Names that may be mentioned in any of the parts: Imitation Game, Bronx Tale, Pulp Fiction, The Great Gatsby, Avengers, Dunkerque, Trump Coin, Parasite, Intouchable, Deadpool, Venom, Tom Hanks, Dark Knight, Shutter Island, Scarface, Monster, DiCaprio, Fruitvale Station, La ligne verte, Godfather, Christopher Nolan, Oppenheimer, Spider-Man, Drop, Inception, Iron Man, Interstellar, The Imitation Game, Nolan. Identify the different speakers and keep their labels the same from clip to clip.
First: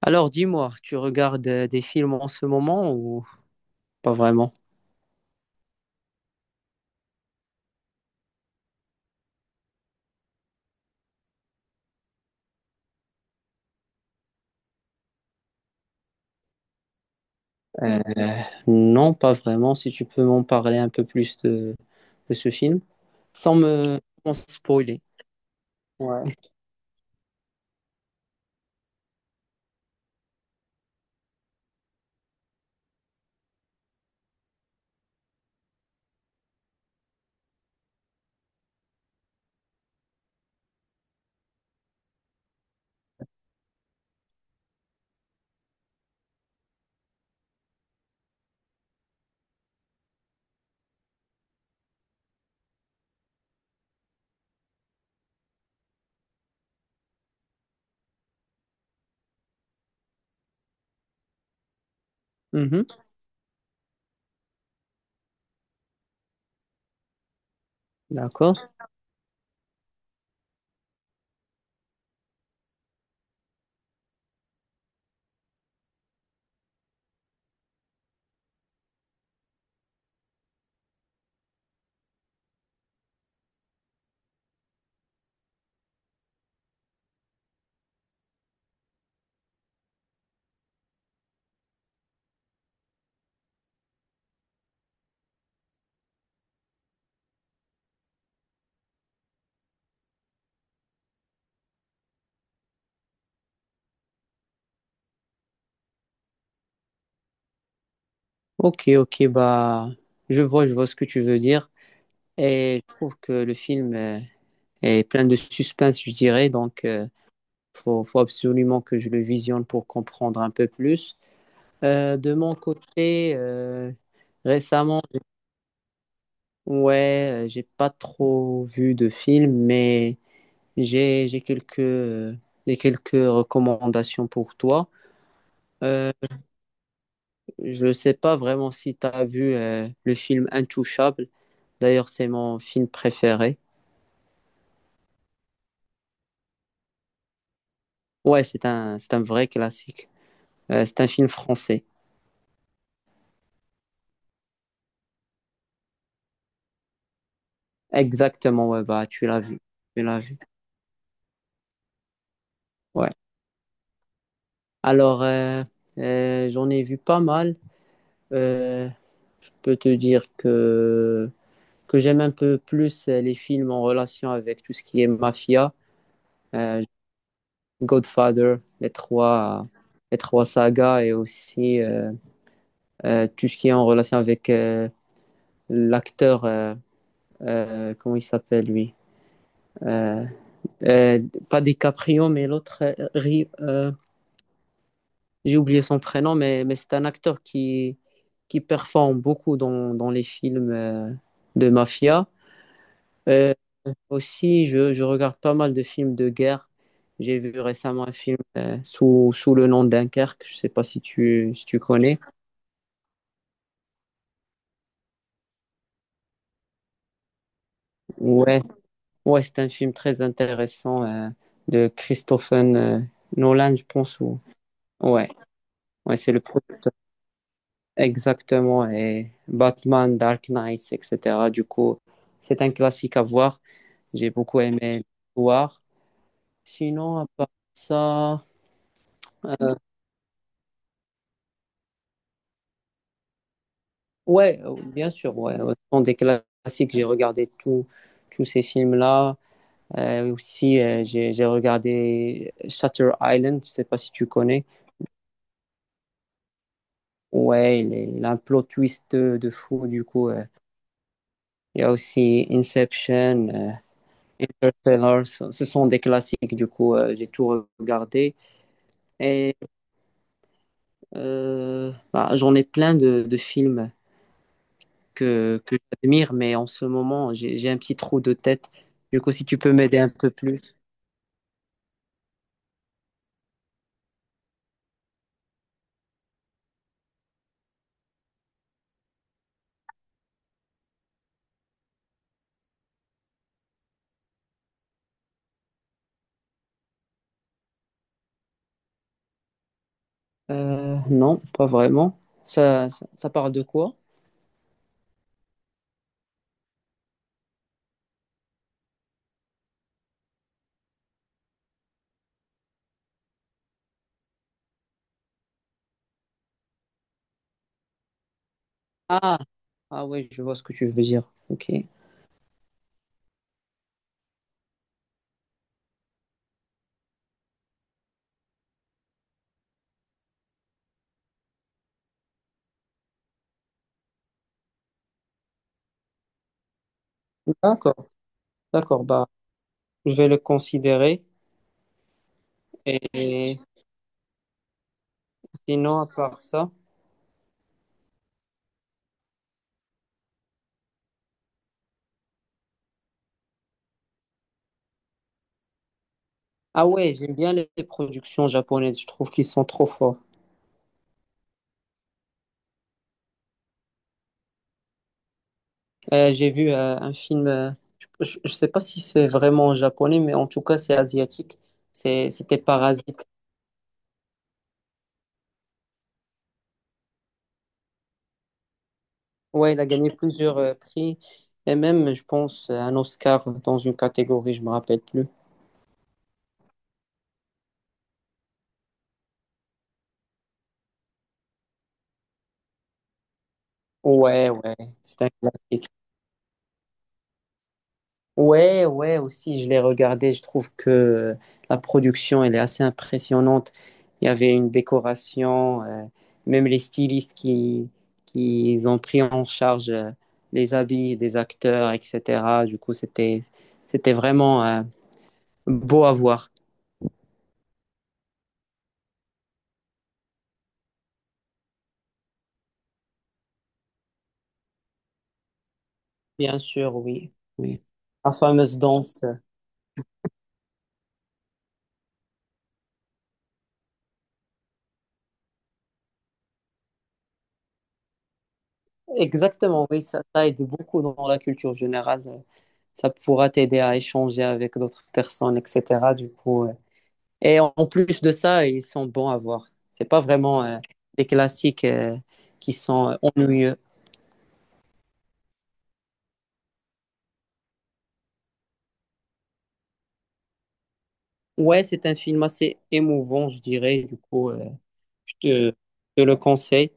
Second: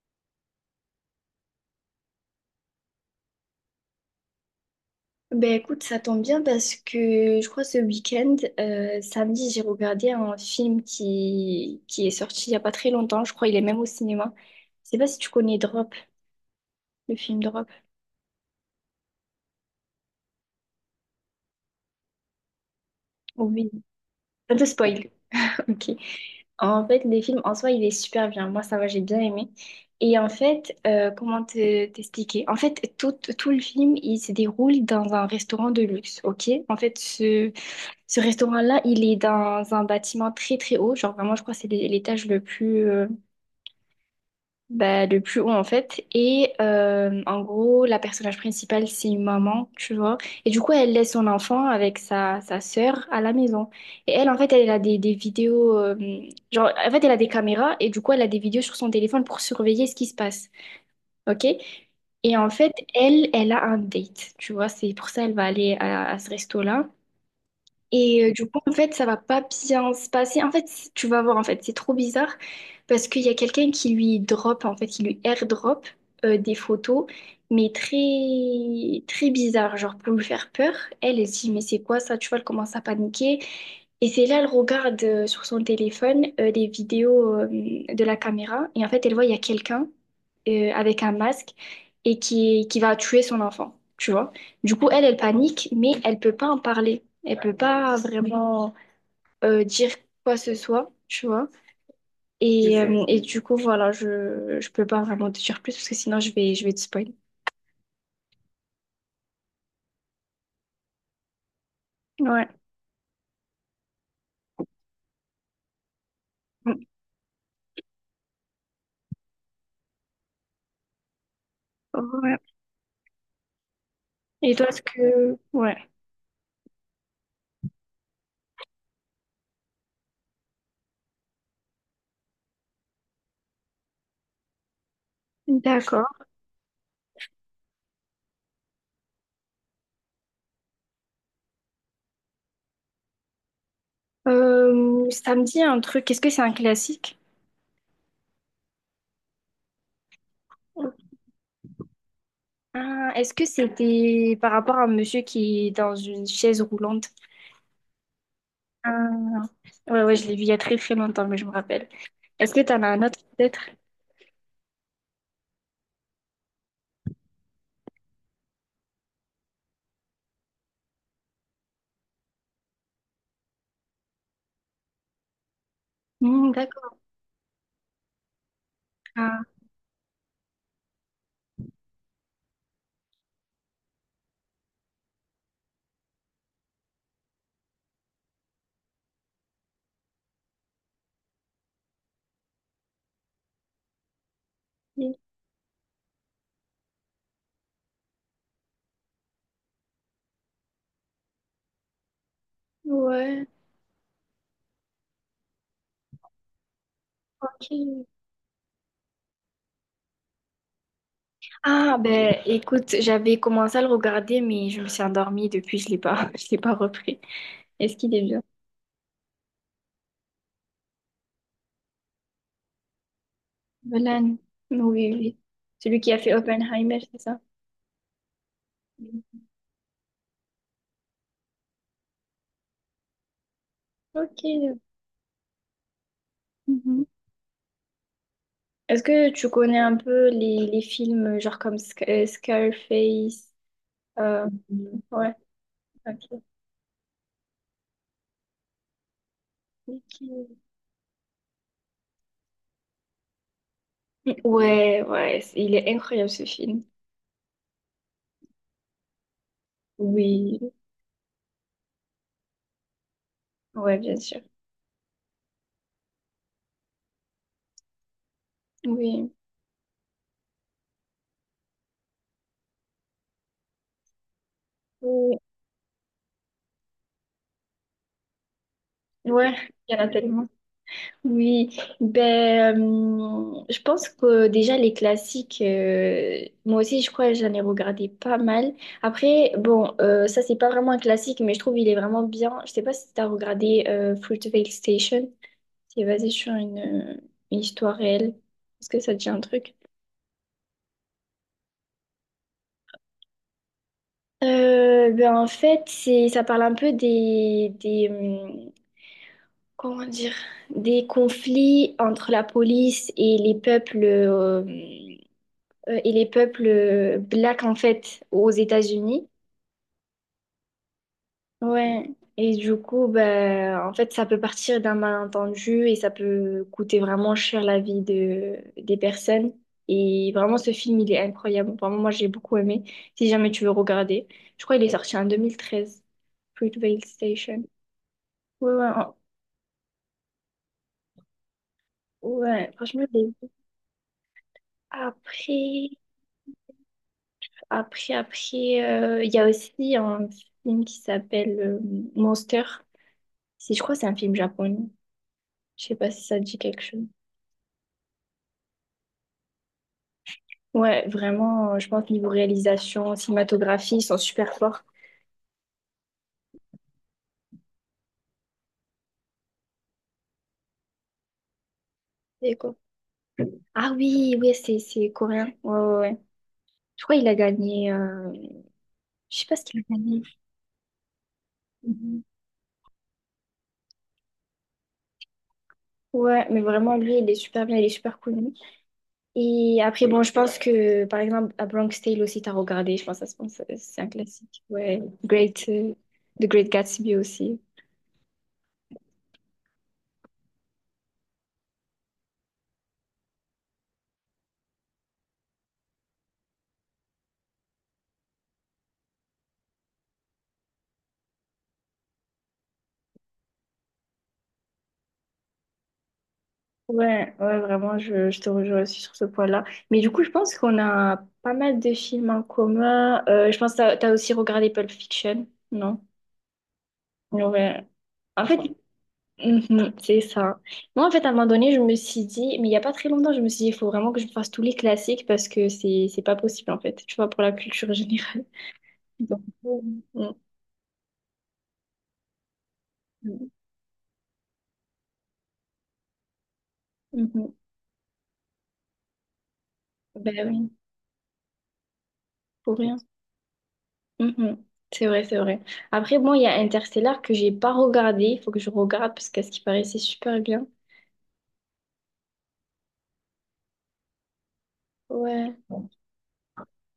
Speaker 1: Alors, dis-moi, tu regardes des films en ce moment ou pas vraiment?
Speaker 2: Ben écoute, ça tombe bien parce que je crois ce week-end, samedi, j'ai regardé un film qui est sorti il n'y a pas très longtemps. Je crois il est même au cinéma. Je sais pas si tu connais Drop, le film Drop.
Speaker 1: Euh, non, pas vraiment. Si tu peux m'en parler un peu plus de ce film, sans
Speaker 2: Oui.
Speaker 1: me sans
Speaker 2: Un peu
Speaker 1: spoiler.
Speaker 2: spoil. Ok.
Speaker 1: Ouais.
Speaker 2: En fait, les films en soi, il est super bien. Moi, ça va, j'ai bien aimé. Et en fait, comment t'expliquer? En fait, tout le film, il se déroule dans un restaurant de luxe. Ok? En fait, ce Ce restaurant-là, il est dans un bâtiment très très haut, genre vraiment je crois que c'est l'étage le plus bah, le plus haut en fait. Et en gros, la personnage principale, c'est une maman, tu vois. Et du coup, elle laisse son enfant avec sa sœur à la maison. Et elle en fait, elle a des vidéos genre en fait, elle a des caméras et du coup, elle a des vidéos sur son téléphone pour surveiller ce qui se passe. OK? Et en fait,
Speaker 1: Mhm,
Speaker 2: elle a un date, tu vois, c'est pour ça elle va aller à ce resto-là. Et du
Speaker 1: d'accord.
Speaker 2: coup, en fait, ça va pas bien se passer. En fait, tu vas voir, en fait, c'est trop bizarre parce qu'il y a quelqu'un qui lui drop, en fait, qui lui airdrop des photos, mais très, très bizarre, genre pour lui faire peur. Elle se dit, mais c'est quoi ça? Tu vois, elle commence à paniquer. Et c'est là, elle regarde sur son téléphone les vidéos de la caméra et en fait, elle voit, il y a quelqu'un avec un masque et qui va tuer son enfant, tu vois. Du coup, elle panique, mais elle peut pas en parler. Elle peut pas vraiment dire quoi que ce soit, tu vois. Et du coup, voilà, je peux pas vraiment te dire plus parce que sinon, je vais te spoiler.
Speaker 1: Ok, ok, bah, je vois ce que tu veux dire.
Speaker 2: Ouais.
Speaker 1: Et je trouve que le film est plein de suspense, je dirais. Donc, faut absolument que je le visionne pour comprendre un peu plus. De
Speaker 2: Ouais.
Speaker 1: mon côté,
Speaker 2: Et toi, est-ce
Speaker 1: récemment,
Speaker 2: que... Ouais.
Speaker 1: Ouais, j'ai pas trop vu de films, mais j'ai quelques j'ai quelques recommandations pour toi.
Speaker 2: D'accord.
Speaker 1: Euh, je sais pas vraiment si tu as vu le film Intouchable. D'ailleurs, c'est mon film préféré.
Speaker 2: Ça me dit un truc. Est-ce que c'est un classique?
Speaker 1: Ouais, c'est un vrai classique. C'est un film français.
Speaker 2: Ah, est-ce que c'était par rapport à un monsieur qui est dans une chaise roulante?
Speaker 1: Exactement, ouais, bah
Speaker 2: Ah,
Speaker 1: tu l'as vu. Tu
Speaker 2: ouais,
Speaker 1: l'as
Speaker 2: je l'ai
Speaker 1: vu.
Speaker 2: vu il y a très très longtemps, mais je me rappelle. Est-ce que t'en as un
Speaker 1: Ouais.
Speaker 2: autre peut-être?
Speaker 1: Alors, j'en ai vu pas mal. Euh, je peux te dire que j'aime un peu plus les films en relation avec tout ce qui est mafia,
Speaker 2: Hmm,
Speaker 1: euh,
Speaker 2: d'accord.
Speaker 1: Godfather, les trois sagas et aussi tout ce qui est en relation avec l'acteur, comment il s'appelle lui? Euh, euh, pas DiCaprio, mais l'autre, j'ai oublié son prénom, mais c'est un acteur qui performe beaucoup dans les films de mafia.
Speaker 2: Ouais,
Speaker 1: Euh, aussi, je regarde pas mal de films de guerre. J'ai vu
Speaker 2: ok.
Speaker 1: récemment un film sous le nom Dunkerque. Je sais pas si tu
Speaker 2: Ah,
Speaker 1: connais.
Speaker 2: ben écoute, j'avais commencé à le regarder, mais je me suis endormie depuis, je l'ai pas, je l'ai pas repris. Est-ce qu'il est bien?
Speaker 1: Ouais, ouais, c'est un film très intéressant de Christopher Nolan, je pense.
Speaker 2: Nolan.
Speaker 1: Ou-
Speaker 2: Oui,
Speaker 1: Ouais,
Speaker 2: oui. Celui qui
Speaker 1: ouais,
Speaker 2: a
Speaker 1: c'est
Speaker 2: fait
Speaker 1: le producteur.
Speaker 2: Oppenheimer, c'est ça?
Speaker 1: Exactement. Et
Speaker 2: Oui.
Speaker 1: Batman, Dark Knight, etc. Du coup, c'est un classique à voir. J'ai
Speaker 2: Ok.
Speaker 1: beaucoup aimé l'histoire.
Speaker 2: Mhm.
Speaker 1: Sinon, à part ça.
Speaker 2: Est-ce que tu connais un peu les films, genre comme Scarface?
Speaker 1: Ouais,
Speaker 2: Mhm.
Speaker 1: bien
Speaker 2: Ouais,
Speaker 1: sûr, ouais. Autant des
Speaker 2: ok.
Speaker 1: classiques, tous ces films-là.
Speaker 2: Ok.
Speaker 1: Aussi, j'ai regardé Shutter Island, je sais pas si tu connais.
Speaker 2: Il est incroyable ce film.
Speaker 1: Ouais, il a un plot twist de fou, du coup.
Speaker 2: Oui,
Speaker 1: Il y a aussi Inception,
Speaker 2: ouais, bien sûr.
Speaker 1: Interstellar, ce sont des classiques, du coup, j'ai tout regardé.
Speaker 2: Oui.
Speaker 1: Et bah, j'en ai plein de films
Speaker 2: Oui.
Speaker 1: que j'admire, mais en ce moment, j'ai un petit trou de tête. Du coup, si
Speaker 2: Ouais,
Speaker 1: tu peux
Speaker 2: il
Speaker 1: m'aider
Speaker 2: y en a
Speaker 1: un peu
Speaker 2: tellement.
Speaker 1: plus.
Speaker 2: Oui, ben, je pense que déjà les classiques, moi aussi je crois que j'en ai regardé pas mal. Après, bon, ça c'est pas vraiment un classique, mais je trouve il est vraiment bien. Je sais pas si t'as regardé Fruitvale Station, c'est basé sur une histoire réelle. Est-ce que ça te dit un truc?
Speaker 1: Non, pas vraiment. Ça parle de quoi?
Speaker 2: Ben en fait, ça parle un peu comment dire, des conflits entre la police et les peuples. Et les peuples blacks en fait aux États-Unis.
Speaker 1: Ah, ah oui, je vois ce que tu veux dire. Ok.
Speaker 2: Ouais. Et du coup, bah, en fait, ça peut partir d'un malentendu et ça peut coûter vraiment cher la vie des personnes. Et vraiment, ce film, il est incroyable. Vraiment, moi, j'ai beaucoup aimé. Si jamais tu veux regarder, je crois qu'il est sorti en 2013, Fruitvale Station.
Speaker 1: D'accord,
Speaker 2: Ouais, ouais,
Speaker 1: d'accord.
Speaker 2: en-
Speaker 1: Bah, je vais le considérer.
Speaker 2: ouais, franchement, je l'ai vu.
Speaker 1: Et
Speaker 2: Après,
Speaker 1: sinon, à part ça.
Speaker 2: après, il y a aussi un film qui s'appelle Monster. Si je crois que c'est un film japonais. Je sais pas si ça te dit quelque
Speaker 1: Ah
Speaker 2: chose.
Speaker 1: ouais, j'aime bien les productions japonaises. Je trouve qu'ils sont trop forts.
Speaker 2: Ouais, vraiment, je pense niveau réalisation, cinématographie, ils sont super forts.
Speaker 1: J'ai vu un film. Je ne sais pas si c'est vraiment japonais, mais en tout cas, c'est asiatique.
Speaker 2: Et
Speaker 1: C'était
Speaker 2: quoi?
Speaker 1: Parasite.
Speaker 2: Ah oui, oui, c'est coréen. Ouais, ouais, ouais. Je crois qu'il a gagné. Je sais pas ce
Speaker 1: Ouais,
Speaker 2: qu'il
Speaker 1: il
Speaker 2: a
Speaker 1: a gagné
Speaker 2: gagné.
Speaker 1: plusieurs prix. Et même,
Speaker 2: Mhm.
Speaker 1: je pense, un Oscar dans une catégorie, je me rappelle plus.
Speaker 2: Ouais, mais vraiment, lui, il est super bien, il est super connu. Et après, bon, je pense que, par exemple, à Bronx Tale aussi, t'as regardé, je pense, ça ce pense c'est un
Speaker 1: Ouais,
Speaker 2: classique.
Speaker 1: ouais, c'est un classique.
Speaker 2: The Great Gatsby aussi.
Speaker 1: Ouais, ouais, aussi, je l'ai regardé. Je trouve que la production, elle est assez impressionnante. Il y avait une décoration, même les stylistes qui ont pris en charge les habits des acteurs, etc. Du coup, c'était vraiment beau à voir.
Speaker 2: Ouais, ouais, vraiment, je te rejoins aussi sur ce point-là. Mais du coup, je pense qu'on a pas mal de films en commun. Je pense que t'as aussi regardé Pulp Fiction, non?
Speaker 1: Bien sûr, oui, oui.
Speaker 2: Ouais.
Speaker 1: La
Speaker 2: En fait,
Speaker 1: fameuse danse.
Speaker 2: mhm, c'est ça. Moi, en fait, à un moment donné, je me suis dit, mais il y a pas très longtemps, je me suis dit, il faut vraiment que je fasse tous les classiques parce que c'est pas possible, en fait, tu vois, pour la culture générale. Donc,
Speaker 1: Exactement,
Speaker 2: mhm,
Speaker 1: oui, ça aide beaucoup dans la culture générale. Ça
Speaker 2: mhm.
Speaker 1: pourra t'aider à échanger avec d'autres personnes, etc. Du coup,
Speaker 2: Mhm.
Speaker 1: Et en en plus de ça, ils sont bons à voir. C'est pas
Speaker 2: Ben
Speaker 1: vraiment
Speaker 2: oui,
Speaker 1: des classiques qui
Speaker 2: pour rien.
Speaker 1: sont ennuyeux.
Speaker 2: Mhm. C'est vrai, c'est vrai. Après, bon, il y a Interstellar que j'ai pas regardé. Il faut que je regarde parce qu'à ce qui paraît, c'est super bien.
Speaker 1: Ouais, c'est un film assez émouvant, je dirais. Du coup, je te,
Speaker 2: Ouais,
Speaker 1: je te le conseille.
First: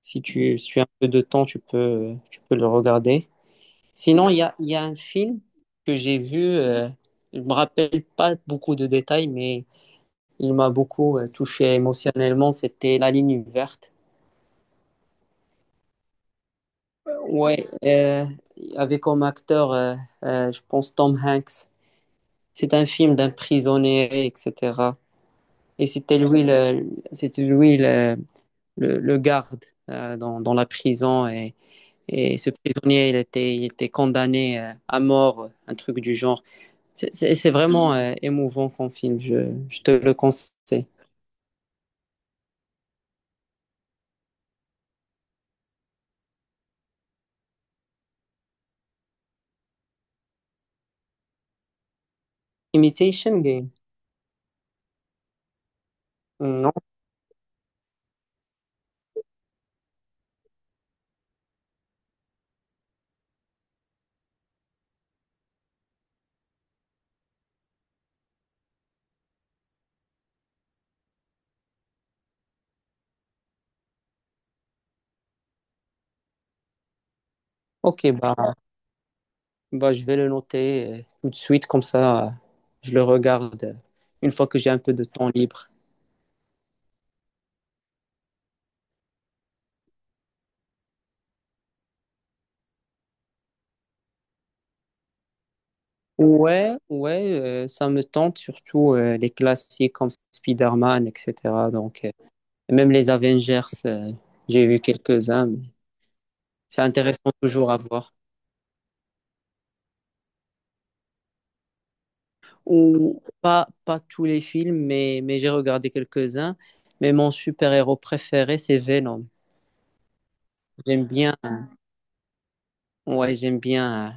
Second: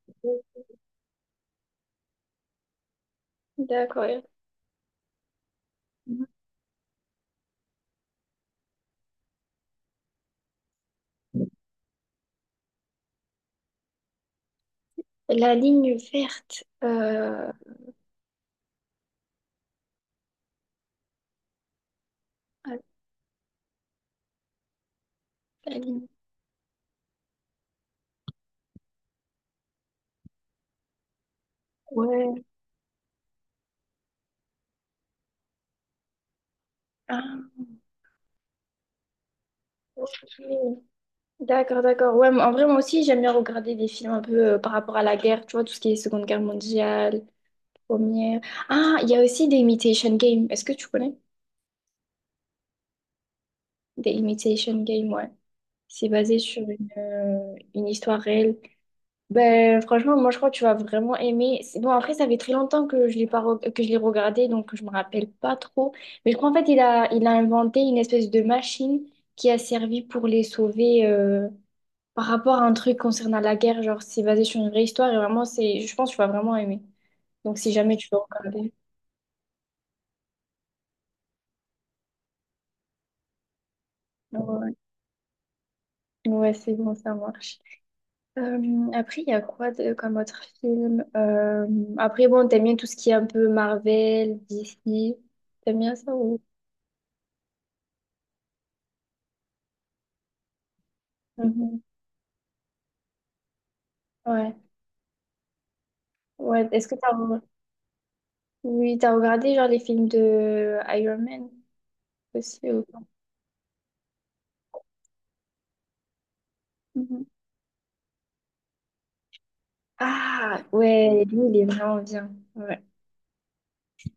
Speaker 1: Si tu as un peu de temps, tu peux le regarder.
Speaker 2: d'accord.
Speaker 1: Sinon, il y a un film que j'ai
Speaker 2: Mhm.
Speaker 1: vu. Je me rappelle pas beaucoup de détails, mais il m'a beaucoup touché émotionnellement, c'était La ligne verte.
Speaker 2: La ligne verte.
Speaker 1: Ouais, avec comme acteur, je pense Tom Hanks. C'est un film d'un prisonnier, etc.
Speaker 2: La
Speaker 1: Et
Speaker 2: ligne.
Speaker 1: c'était lui le, c'était lui le, le, le garde dans la prison. Et
Speaker 2: Ouais.
Speaker 1: ce prisonnier, il était condamné à mort, un truc du genre. C'est
Speaker 2: Ah,
Speaker 1: vraiment émouvant comme film, je te le
Speaker 2: ok.
Speaker 1: conseille.
Speaker 2: D'accord, d'accord. Ouais, mais en vrai, moi aussi, j'aime bien regarder des films un peu par rapport à la guerre. Tu vois, tout ce qui est Seconde Guerre mondiale, Première. Ah, il y a aussi The Imitation Game. Est-ce que tu connais?
Speaker 1: Imitation Game.
Speaker 2: The Imitation Game, ouais. C'est basé sur
Speaker 1: Non?
Speaker 2: une histoire réelle. Ben, franchement, moi je crois que tu vas vraiment aimer. C'est- Bon, après, ça fait très longtemps que je l'ai pas re- que je l'ai regardé, donc je me rappelle pas trop. Mais je crois en fait, il a inventé une espèce de machine qui a servi pour les sauver par rapport à un truc concernant la guerre. Genre, c'est basé sur une vraie histoire et vraiment, c'est, je pense que tu vas vraiment aimer. Donc, si jamais
Speaker 1: Ok,
Speaker 2: tu veux
Speaker 1: bah,
Speaker 2: regarder.
Speaker 1: bah, je vais le noter tout de suite, comme ça, je le regarde une fois que j'ai
Speaker 2: Ouais,
Speaker 1: un peu de temps libre.
Speaker 2: ouais, c'est bon, ça marche. Après, il y a quoi comme autre film? Après, bon, t'aimes bien tout ce qui est un peu Marvel, DC. T'aimes bien ça ou...
Speaker 1: Ouais, ouais, ça me tente, surtout les classiques comme Spider-Man, etc.
Speaker 2: Mhm.
Speaker 1: Donc, même les Avengers,
Speaker 2: Ouais.
Speaker 1: j'ai vu quelques-uns, mais
Speaker 2: Ouais.
Speaker 1: c'est
Speaker 2: Est-ce que t'as
Speaker 1: intéressant
Speaker 2: re-
Speaker 1: toujours à voir.
Speaker 2: oui, t'as regardé genre les films de Iron Man aussi ou pas.
Speaker 1: Ou pas, pas tous les films, mais j'ai regardé quelques-uns. Mais
Speaker 2: Mhm.
Speaker 1: mon super-héros préféré, c'est Venom.
Speaker 2: Ah
Speaker 1: J'aime
Speaker 2: ouais,
Speaker 1: bien,
Speaker 2: lui il est vraiment bien. Ouais.
Speaker 1: ouais, j'aime bien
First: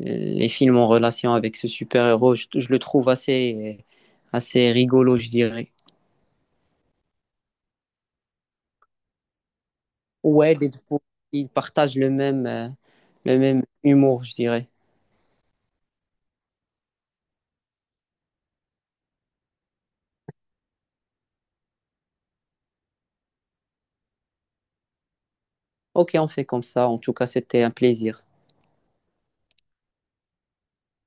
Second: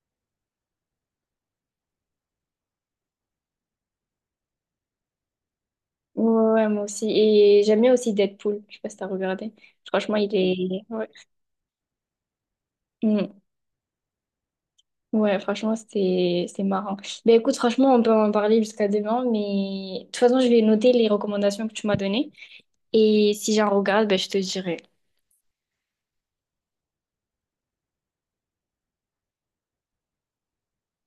Speaker 1: les films en relation avec ce super-héros, je le trouve assez rigolo, je dirais.
Speaker 2: Ouais, ouais, moi aussi. Et j'aime bien aussi Deadpool. Je sais pas si t'as regardé. Franchement, il
Speaker 1: Ouais,
Speaker 2: est.
Speaker 1: Deadpool,
Speaker 2: Ouais,
Speaker 1: ils partagent
Speaker 2: Mm.
Speaker 1: le même humour, je dirais.
Speaker 2: Ouais, franchement, c'était marrant. Mais écoute, franchement, on peut en parler jusqu'à demain, mais de toute façon, je vais noter les recommandations que tu m'as données. Et si j'en regarde, ben, je te dirai.
Speaker 1: Ok, on fait comme ça. En tout cas, c'était un plaisir.